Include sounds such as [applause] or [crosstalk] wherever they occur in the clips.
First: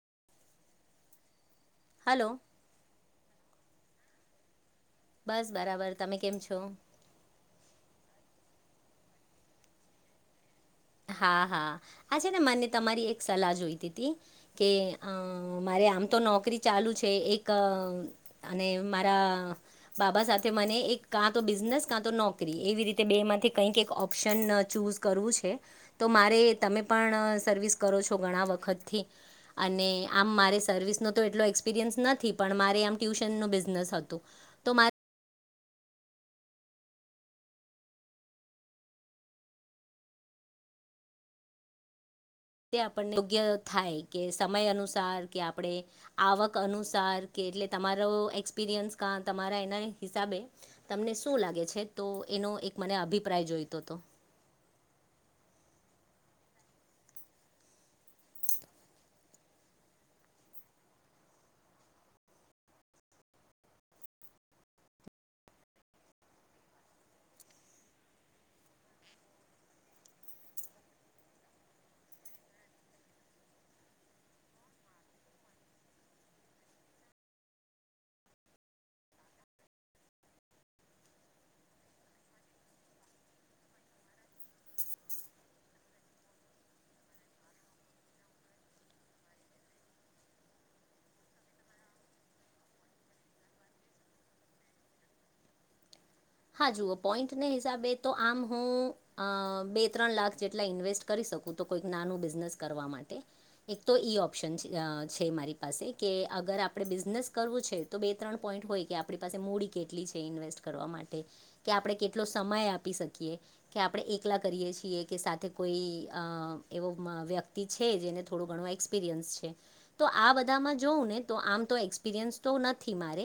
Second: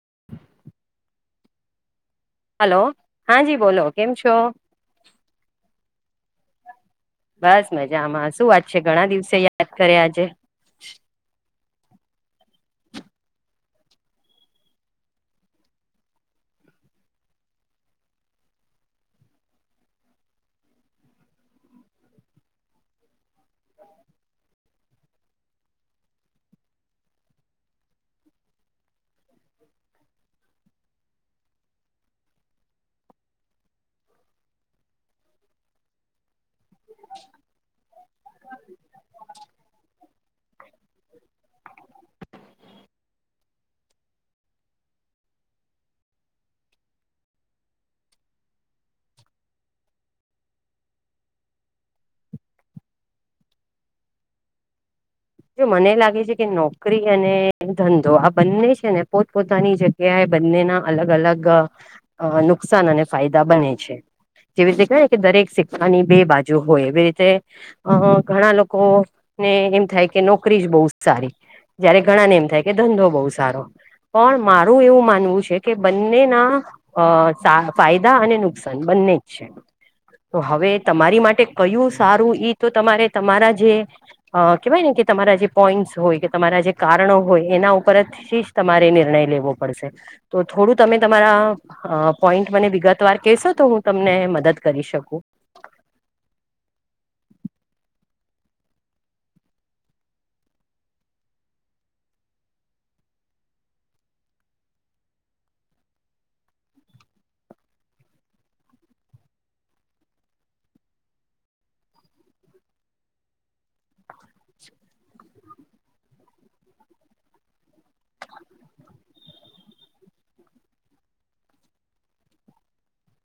[inaudible] Hello hello હા જ બોલો કેમ છો? બસ બરાબર તમે કેમ છો? બસ મજા આમાં શું વાત છે ઘણા દિવસે યાદ કરે આજે હા હા આછ ને મને તમારી એક સલાહ જોઈતી હતી કે મારે આમ તો નોકરી ચાલ લુ છે એક અને મારા બાબા સાથે મને એક કા તો બિઝનેસ કા તો નોકરી એવી રીતે બે માંથી કંઈક ઓપ્શન ચૂઝ કરવું છે તો મારે તમે પણ સર્વિસ કરો છો ઘણા વખતથી અને આમ મારે સર્વિસ ન તો એટલો એક્સપિરિયન્સ નથી પણ મારે આમ ટ્યુશન ન બિઝનેસ હતું તો મા [inaudible] તે આપણને યોગ્ય થાય કે સમય અનુસાર કે આપણે આવક અનુસાર કે એટલે તમા એક્સપિરિયન્સ તમારા એના હિસાબે તમને શું લાગે છે તો એક મને અભિપ્રાય જોઈતો હતો મને લાગે છે કે નોકરી અને ધંધો આ બંને છે ને પોતપોતાની જગ્યાએ બંને અલગ અલગ નુકસાન અને ફાયદા બને છે જેવી રીતે ક કે દરેક સિક્કાની બે બાજુ હોય એવી રીતે અ ઘણા લોકો ને એમ થાય કે નોકરી જ બહુ જ સારી જયારે ઘણા ને એમ થાય કે ધંધો બહુ સારો પણ મારું એવું માનવું છે કે બંનેના અ સા ફાયદા અને નુકસાન બંને છે. તો હવે તમારી માટે કયું સારું ઈ તો તમારે તમારા જે અ કેવાય ને કે તમારા જે પોઈન્ટસ હોય કે તમારા જે કારણો હોય એના ઉપરથી જ તમારે નિર્ણય લેવો પડશે તો તો થોડું તમે તમારા આ પોઈન્ટ મને વિગતવાર કહેશો તો હું તમને મદદ કરી શકું. [inaudible] હા જુઓ પોઈન્ટને હિસાબે તો આમ હું આ બે ત્રણ લાખ જેટલા ઇન્વેસ્ટ કરીશ. શકું તો કોઈક નાનું બિઝનેસ કરવા માટે. એક તો ઈ ઓપ્શન છે મારી પાસે કે અગર આપણે બિઝનેસ કરવું છે તો બે ત્રણ પોઇન્ટ ઇન્ટ હોય કે આપણી પાસે મૂડી કેટલી છે ઇન્વેસ્ટ કરવા માટ ટે કે આપણે કેટલો સમય આપી શકીએ કે આપણે એકલા કરીએ છીએ કે સાથ તે કોઈ આ એવો વ્યક્તિ છે જેને થોડો ઘણું એક્સપિરિયન્સ છે તો આ બધામાં જોવું ને તો આમ તો એક્સપિરિયન્સ તો નથી મારે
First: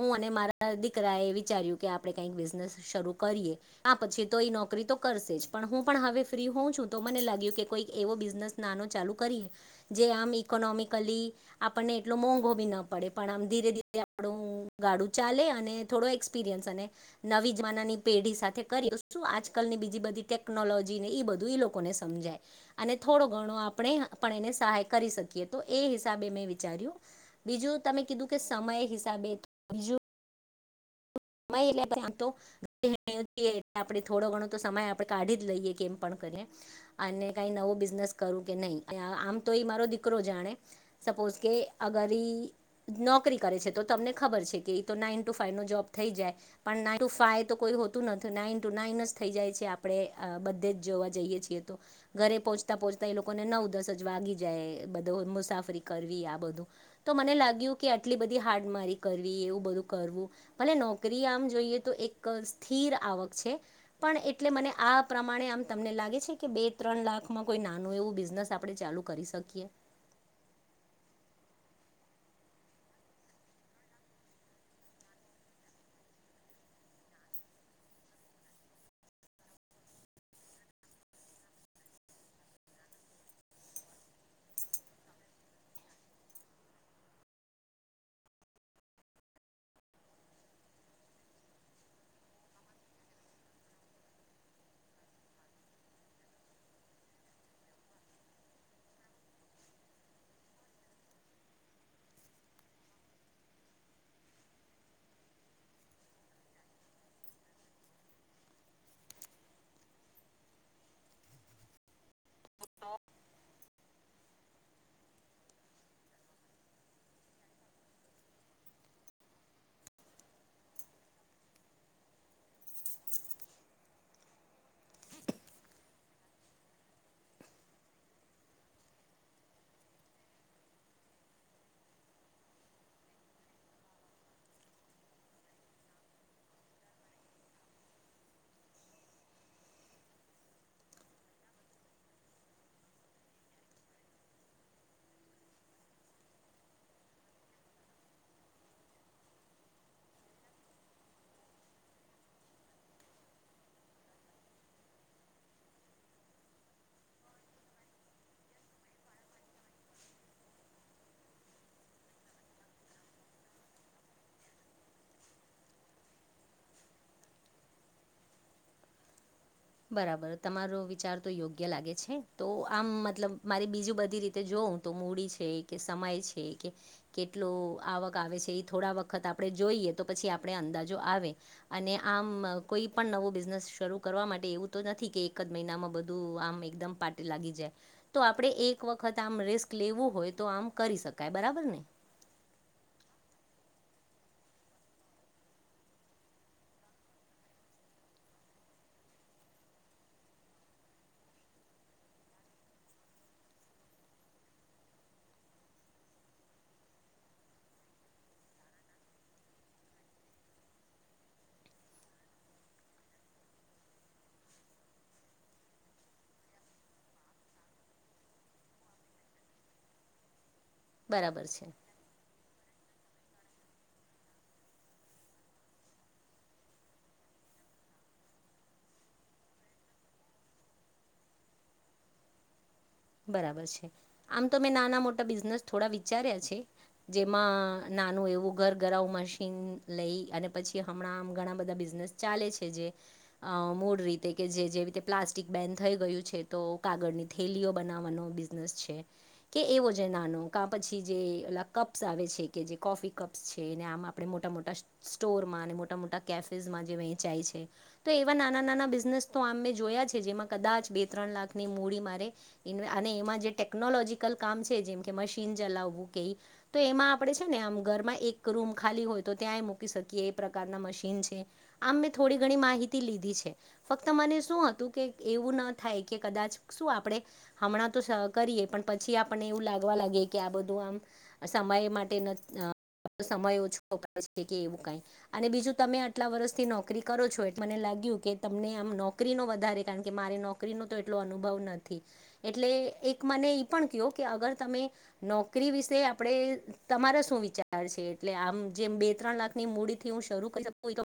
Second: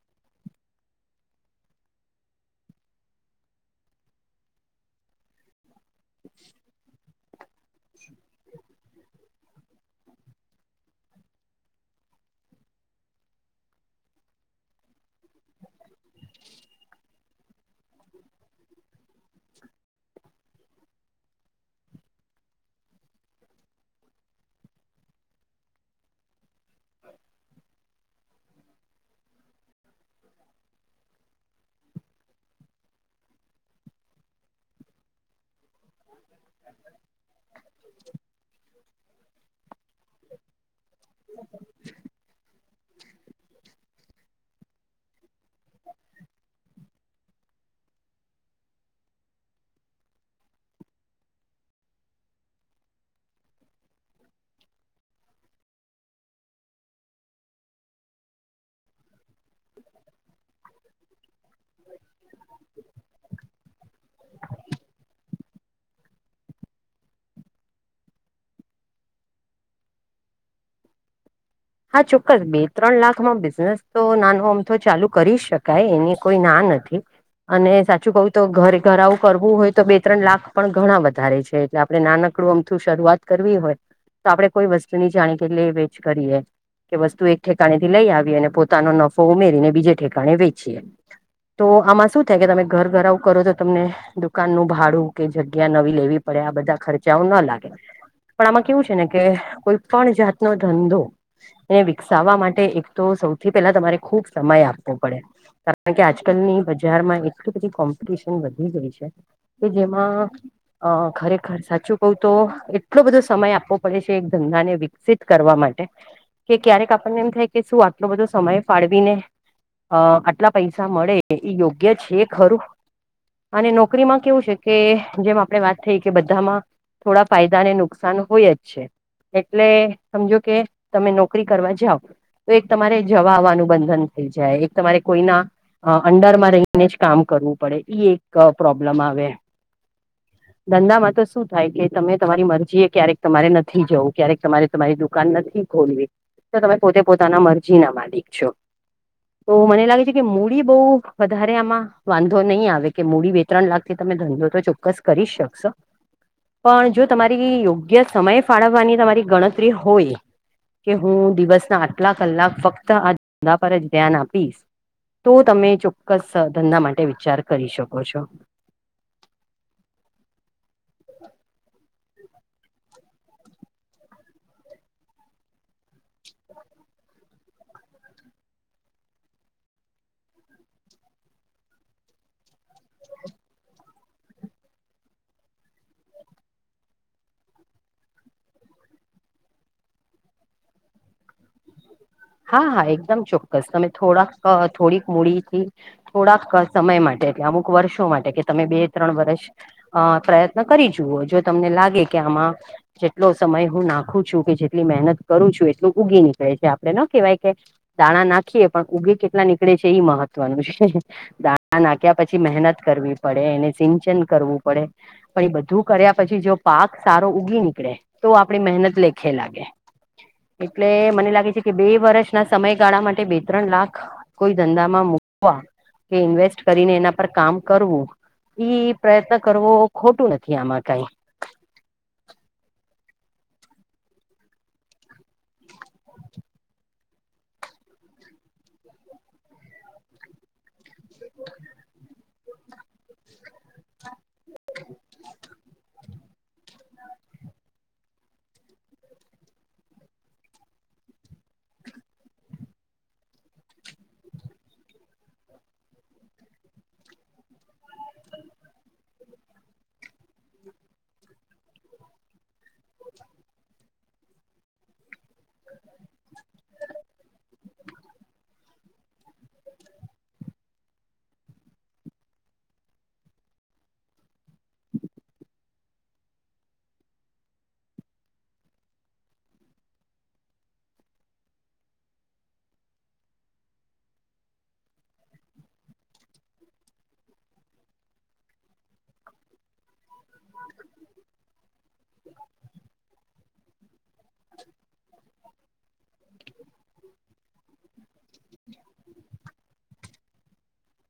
હું અને મારા દીકરા એ વિચાર્યું. કે આપડે કઈક બિઝનેસ શરૂ કરીએ આ પછી તો એ નોકરી તો તો કરશે જ પણ હું પણ હવે ફ્રી હોઉ છું તો મને લાગ્યું કે કોઈક એવો બિઝનેસ નાનો ચાલુ કરીએ. જે આમ ઈકોનોમિકલી આપણને એટલો મોંઘો બી ના પડે પણ આમ ધીરે ધીરે આપણું ગાડું ચાલે અને થોડો એક્સપિરિયન્સ અને નવી કાલ ની બીજી બધી ટેકનોલોજી ને બધું લોકોને સમજાય અને થોડો ઘણો આપણે પણ એને સહાય કરી શકીએ તો એ હિસાબે મેં વિ વિચાર્યું બીજું તમે કીધું કે સમય હિસાબે તો બીજું માય એટલે આમ તો [unintelligible] ને આપડે થોડો ઘણો તો સમય આપડે કાઢી જ લઈએ કેમ પણ ક કરે અને કઈ નવો બિઝનેસ કરું કે નહીં આમ તો ઈ મારો દીકરો જાણે સપો સપોસ કે અગર ઈ નોકરી કરે છે તો તમને ખબર છે કે ઈ તો નાઈન ટુ ફાઈવ નો જોબ થઈ જાય પણ નાન ટુ ફાઈવ તો કોઈ હોતું નથી નાન ટુ નાઇન જ થઈ જાય છે આપણેે આ બધે જ જોવા જઈએ છીએ તો ઘરે પહોચતા પહોચતા એ લોકોને નવ દસ જ વાગી જાય એ બધો મુસાફરી કા કરવી આ બધું તો મને લાગ્યું કે આટલી બધી હાડમારી કરવી એવું બધું કરવું ભલે નોકરી આમ જોઈએ તો એક સ્થિર આવક છે પણ એટલે મને આ પ્રમાણે આ તમને લાગે છે કે બે ત્રણ લાખમાં કોઈ નાનું એવું બિઝનેસ આપણે ચાલુ કરી શકીએ. [inaudible] હા ચોક્કસ બે ત્રણ લાખમાં બિઝનેસ તો નાનો આમ તો ચાલુ કરી શકાય એની કોઈ ના નથી. અને સાચું કઉ તો ઘરે ઘર આવું કરવું હોય તો બે ત્રણ લાખ પણ ઘણા વધારે છે એટલે આપડે નાનો આપડું અમથું શરૂઆત કરવી હોય તો આપડે કોઈ વસ્તુ ની જાણી કે લે વે જ કરીએ. કે વસ્તુ એક ઠેકાણે થી લઈ આવીએ અને પોતાનો નફો ઉમેરીને બીજે ઠેકાણે વેચીએ. તો આમાં શું થાય કે તમે ઘર ઘર આવું કરો તો તમને દુકાન નું ભાડું કે જગ્યા નવી લેવી પડે આ બધા ખર્ચાઓ ના લાગે પણ આમાં કેવું છે ને કે કોઈ પણ જાતનો ધંધો એને વિકસાવવા માટે એક તો સૌથી પેલા તમારે ખુબ સમય આપવો પડે. કારણ કે આજકાલની બજારમાં એટલી બધી કોમ્પિટિશન વધી ગઈ છે કે જેમાં અ ખરેખર સાચું કહું તો એટલો બધો સમય આપવો પડે છે એક ધંધાને વિકસિત કરવા માટે. કે ક્યારેક આપણને એમ થાય કે શું આટલો બધો સમય ફાળવી ને અ આટલા પૈસા મળે એ યોગ્ય છે ખરું. અને નોકરીમાં કેવું છે કે જેમ આપણેે વાત થઈ કે બધામાં થોડા ફાયદાને નુકસાન હોય જ છે એટલે સમજો કે તમે નોકરી કરવા જાવ તો એક તમારે જવા આવવાનું બંધન થઈ જાય એક તમારે કોઈના આ અંડરમાં રહીને જ કામ કરવું પડે ઈ એક પ્રોબ્લમ આવે. [inaudible] ધંધામાં તો શું થાય કે તમે તમારી મરજી એ ક્યારેક તમારે નથી જવું ક્યારેક તમારે તમારી દુકાન નથી ખોલવી તો તમે પોતે પોતાના મરજી ના માલિક છો. તો મને લાગે છે કે મૂડી બો વધારે આમાં વાંધો નહી આવે કે મૂડી બે ત્રણ લાખથી તો તમે ધંધો તો ચોક્કસ કરી શકશો. પણ જો તમારી યોગ્ય સમય ફાળવવાની તમારી ગણતરી હોય કે હું દિવસના આટલા કલાક ફક્ત આ ધંધા પર જ ધ્યાન આપીશ તો તમે ચોક્કસ ધંધા માટે વિચાર કરી શકો છો. બરાબર તમારો વિચાર તો યોગ્ય લાગે છે. તો આમ મતલબ મારી બીજું બધી રીતે જોઉ તો મૂડી છે કે સમય છે કે કે આવક આવે છે એ થોડા વખત આપણે જોઈએ તો પછી આપણે અંદાજો આવે અને આમ [inaudible] કેટલો કોઈ પણ નવું બિઝનેસ શરૂ કરવા માટે એવું તો નથી કે એક જ મહિનામાં બધું આમ એકદમ લાગી જાય તો આપડે એક રિસ્ક લેવું હોય તો આમ કરી શકાય બરાબર ને? હા હા એકદમ ચોક્કસ. તમે થોડાક થોડીક મૂડીથી થોડાક સમય માટ અમુક વર્ષો માટે કે તમે બે ત્રણ વર્ષ અ પ્રયત્ન કરી જુઓ જો તમને લાગે કે જેટલો સમય હું નાખું છું. કે જેટલી મહેનત કરું છું. એટલું ઉગી નીકળે છે. આપ ન કેવાય કે દાણા નાખીએ પણ ઉગે કેટલા નીકળે છે એ મહત્વનું છે દાણા નાખ્યા પછી મહેનત કરવી પડે એને સિંચન કરવું પડે. પણ એ બધું કર્યા પછી જો પા પાક સારો ઉગી નીકળે તો આપણી મહેનત લેખે લાગે. [inaudible] એટલે મને લાગે છે. કે બે વર્ષના સમયગાળા માટે બે ત્રણ લાખ કોઈ ધંધામાં મુકવા. કે ઇન્વેસ્ટ કરીને એના પર કામ કરવું. ઈ પ્રયત્ન કરવો ખોટું નથી આમાં કઈ. બરાબર છે આમ તો મેં નાના મોટા બિઝનેસ થોડા વિચાર્યા છે. જેમાં નાનું એવું ઘર ઘરવું મશીન લઈ અને પછી હમણાં આમ ઘણા બધા બિઝ ચાલે છે. જે મૂળ રી કે જે જેવી રીતે પ્લાસ્ટિક બેન થઈ ગયું છે. તો કાગળની થેલીઓ બનાવવાનો બિઝનેસ છે. કે એવો નાનો પછી જે પેલા કપ્સ આવે છે કે જે કોફી કપ્સ છે ને આમ આપણે મોટા મોટા સ્ટોરમાં અને મોટા મોટા કેફેઝમાં જે વેંચાય છે. તો એવા નાના નાના બિઝનેસ તો આ મે જોયા છે જેમાં કદાચ બે ત્રણ લાખની મૂડી મારે અને એમાં જે ટેકનોલોજીકલ કામ છે જેમ કે મશીન ચલાવવું કે તો એમાં આપડે છે ને ઘરમાં એક રૂમ ખાલી હોય તો ત્યાં મૂકી શકીએ એ પ્રકારના મશીન છે. આમ મેં થોડી ઘણી માહિતી લીધી છે. ફક્ત મને શું હતું કે એવું ના થાય કે કદાચ શું આપણેે હમણાં તો કરીએ પણ પછી આપણને એવું લાગવા લાગીએ કે આ બધું આમ સમય માટે સમય ઓછો કે એવું કઈ અને બીજું તમે આટલા વર્ષથી નોકરી કરો છો એટ મને લ લાગીયુ કે તમને આમ નોકરી નો વધારે કારણ કે મારે નોકરી નો તો એટલો અનુભવ નથી. એટલે એક મને ઈ પણ કહયો કે અગર તમે નોકરી વિશે આપણે તમારા શું વિચાર એટલે આમ જે બે ત્રણ લાખની મૂડી થી હું શરૂ કરી શકુ તો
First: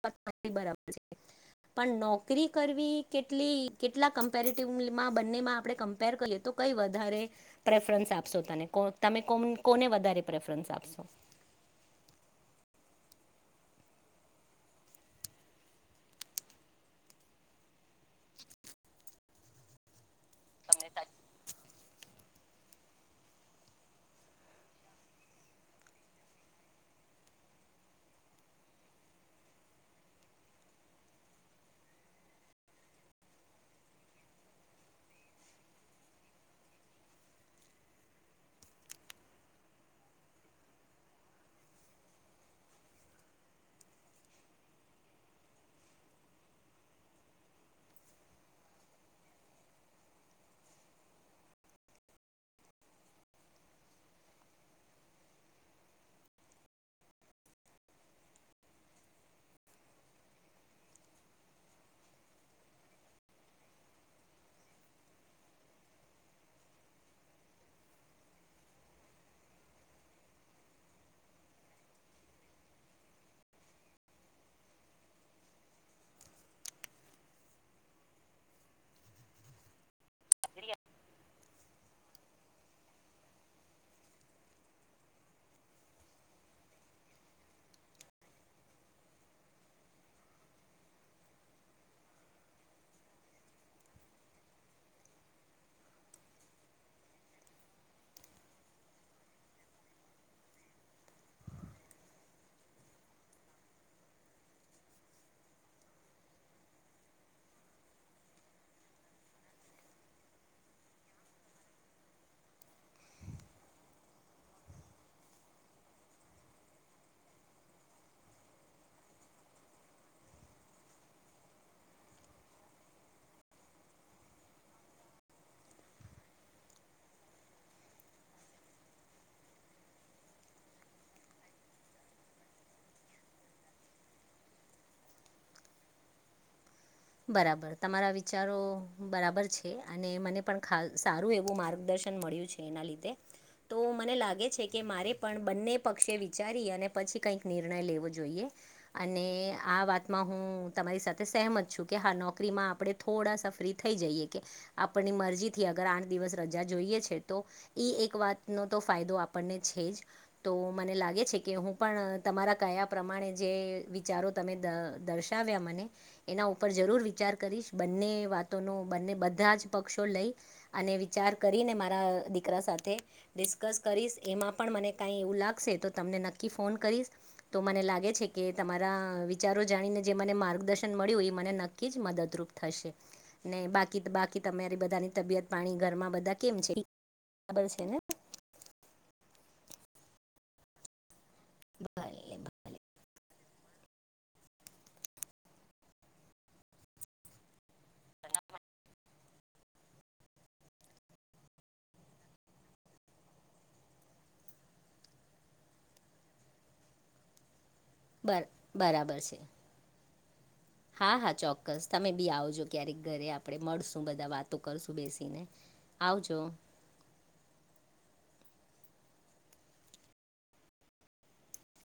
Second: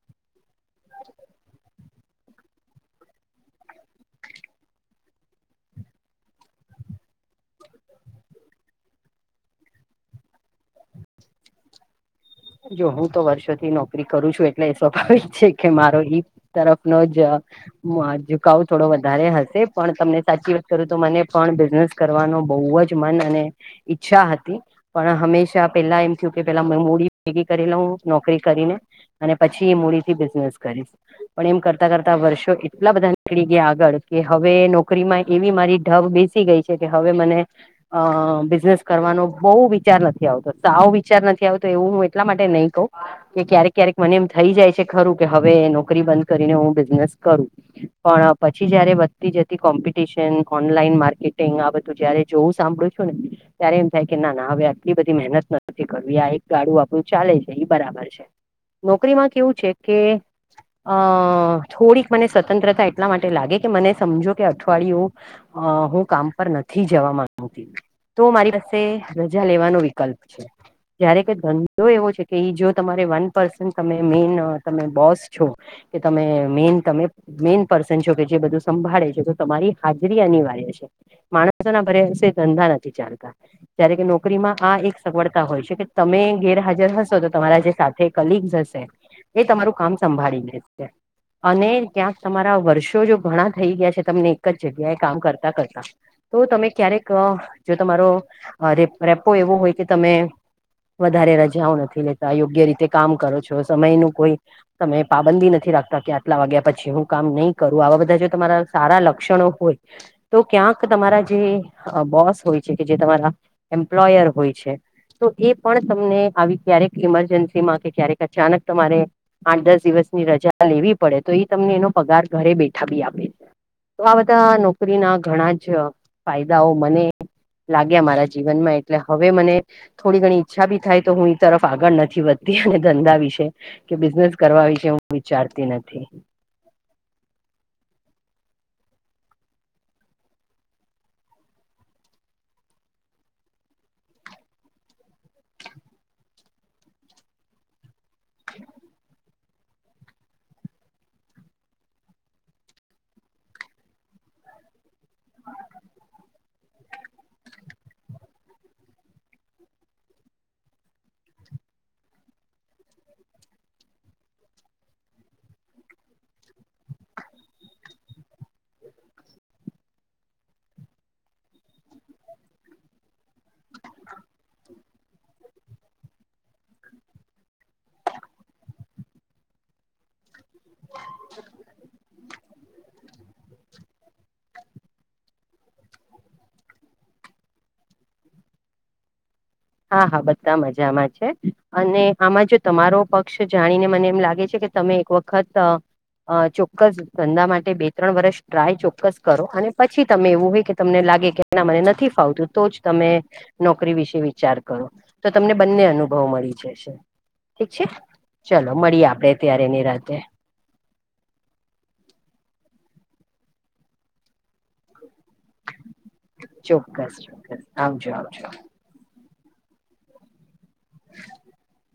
બરાબર છે. પણ નોકરી કરવી કેટલી કેટલા કમ્પેરેટિવમાં બંનેમાં આપણે કરી તો કઈ વધારે પ્રેફરન્સ આપશો તને તમે કોને વધારે પ્રેફરન્સ આપશો. [inaudible] જો હું તો વર્ષોથી નોકરી કરું છું એટલે એ સ્વાભાવિક છે. કે મારો તરફનો જ ઝુકાવ થોડો વધારે હશે પણ તમને સાચી વાત કરું તો મને પણ બિઝનેસ કરવાનો બવજ મન અને ઈચ્છા હતી પણ હંમેશા પેલા એમ થયું કે પેલા મૂડી ભેગી કરી લ હું નોકરી કરીને અને પછી એ મૂડી થી બિઝનેસ કરીશ. પણ એમ કરતા કરતા વર્ષો એટલા બધા નીકળી ગયા આગળ કે હવે નોકરીમાં એવી મારી ઢબ બેસી ગઈ છે કે હવે મને અ બિઝનેસ કરવા બહ વિચાર નથી આવતો. સાવ વિચાર નથી આવતો એવું એટલા માટે નહી કહું કે ક્યારેક ક્યારેક મને એમ થઈ જાય છે ખરું કે હવે નોકરી બંધ કરીને હું બિઝનેસ પણ પછી જયારે વધતી જતી કોમ્પિટશન ઓનલાઈન માર્કેટિંગ આ બધું જોવું સાભળું છું ને ત્યારે એમ થાય કે ના ના હવે આટલી બધી મહેનત નથી કરવી. આ એક ગાડું ચાલે છે ઈ બરાબર છે નોકરીમાં કેવું છે કે અ થોડીક મને સ્વતંત્રતા એટલા માટે લાગે કે મને સમજો કે અઠવાડિયું. અ હું કામ પર નથી જવા માંગતી. તો મારી પાસે રજા લેવાનો વિકલ્પ જય્યારે કે તો એવો છે કે જો તમારે વન પર્સન તમે મેન તમે બોસ છો કે તમે મેન તમે મેઇન પર્સન છો કે જે બધું સંભાળે છે તો તમારી હાજરી અનિવાર્ય છે ધંધા નથી ચાલતા જ્યારે કે નોકરીમાં આ એક સગવડતા હોય છે કે તમે ગે હાજર હશો તો તમારા જે સાથે કલીગ્સ હશે એ તમારું કામ સંભાળી લેશે. અને ક્યાંક તમારા વર્ષો જો ઘણા થઈ ગયા છે તમને એક જ જગ્યાએ કામ કરતા કરતા તો તમે ક્યારેક જો તમારો રેપો એવો હોય કે તમે. વધારે રજા. ઓ નથી લેતા યોગ્ય રીતે કામ કરો છો સમય નું કોઈ સમય પાબંદી નથી રાખતા કે આટલા વાગે. પછી હું કામ નહીં કરું આવા બધા જો તમારા સારા લક્ષણો હોય તો ક્યાંક તમારા જે બોસ હોય છે કે જે તમારા એમ્પ્લોયર હોય છે તો એ પણ તમને આવી ક્યારેક ઈમરજન્સી માં કે ક્યારેક અચાનક તમારે આઠ દસ દિવસની રજા લેવી પડે તો એ તમને એનો પગાર ઘરે બેઠા બી આપે. તો આ બધા નોકરી ના ઘણા જ ફાયદાઓ મને લાગ્યા મારા જીવન માં એટલે હવે મને થોડી ઘણી ઈચ્છા બી થાય તો હું એ તરફ આગળ નથી વધતી અને ધંધા વિશે કે બિઝનેસ કરવા વિશે હું વિચારતી નથી. [inaudible] બરાબર તમારા વિચારો બરાબર છે અને મને પણ સારું એવું માર્ગદર્શન. મળ્યું છે એના લીધે. તો મને લાગે છે કે મારે પણ બંને પક્ષે વિચારી અને પછી કઈક નિર્ણય લેવો જોઈએ. અને આ વાતમાં હું તમારી સાથે સહેમત છું. કે હા નોકરીમાં આપણે થોડાસા ફ્રી થઈ જઈએ કે આપણની મરજી થી અગર આઠ દિવસ રજા જોઈએ છે તો ઇ એક વાતનો તો ફાયદો આપણને છે જ તો મને લાગે છે કે હું પણ. પણ તમારા કયા પ્રમાણે જે વિચારો તમે દર્શાવ્યા મને એના ઉપર. પર જરૂર વિચાર કરીશ બંને વાતોનો બને બધા જ પક્ષો લઈ અને વિચાર કરી મારા દીકરા સાથે ડિસ્કસ કરીસ એમાં પણ મને કાય એવું લાગશે તો તમને નક્કી ફોન કરીસ તો મને લાગે છે કે તમારા વિચારો જાણીને જે મને માર્ગદર્શન મળ્યું એ મને નક્કી જ મદદરૂપ થશે ને બાકી. બાકી તમારી બધાની તબિયત પાણી ઘરમાં બધા કેમ છે બરાબર છે ને. [inaudible] હા હા બધા મજામાં છે અને આમાં જો તમારો પગ જાણીને મને એમ લાગે છે કે તમે એક વખત અ અ ચોક્કસ ધંધા માટે બે ત્રણ વર્ષ ટ્રાય ચોક્કસ કરો અને પછી તમે એવું હોય કે તમને લાગે કે એના મને નથી ફાવતું તો જ તમે નોકરી વિશે વિચાર કરો તો તમને બંને અનુભવ મળી જશે. ઠીક છે ભલે ચલો મળીએ બરાબર છે આપડે ત્યારે નીરાતેે. હા હા ચોક્કસ તમે બી આવજો ક્યારેક ઘરે આપડે મળશું બધા વાતો કરશું બેસી. ચોક્કસ ચોક્કસ આવજો આવજો. [inaudible]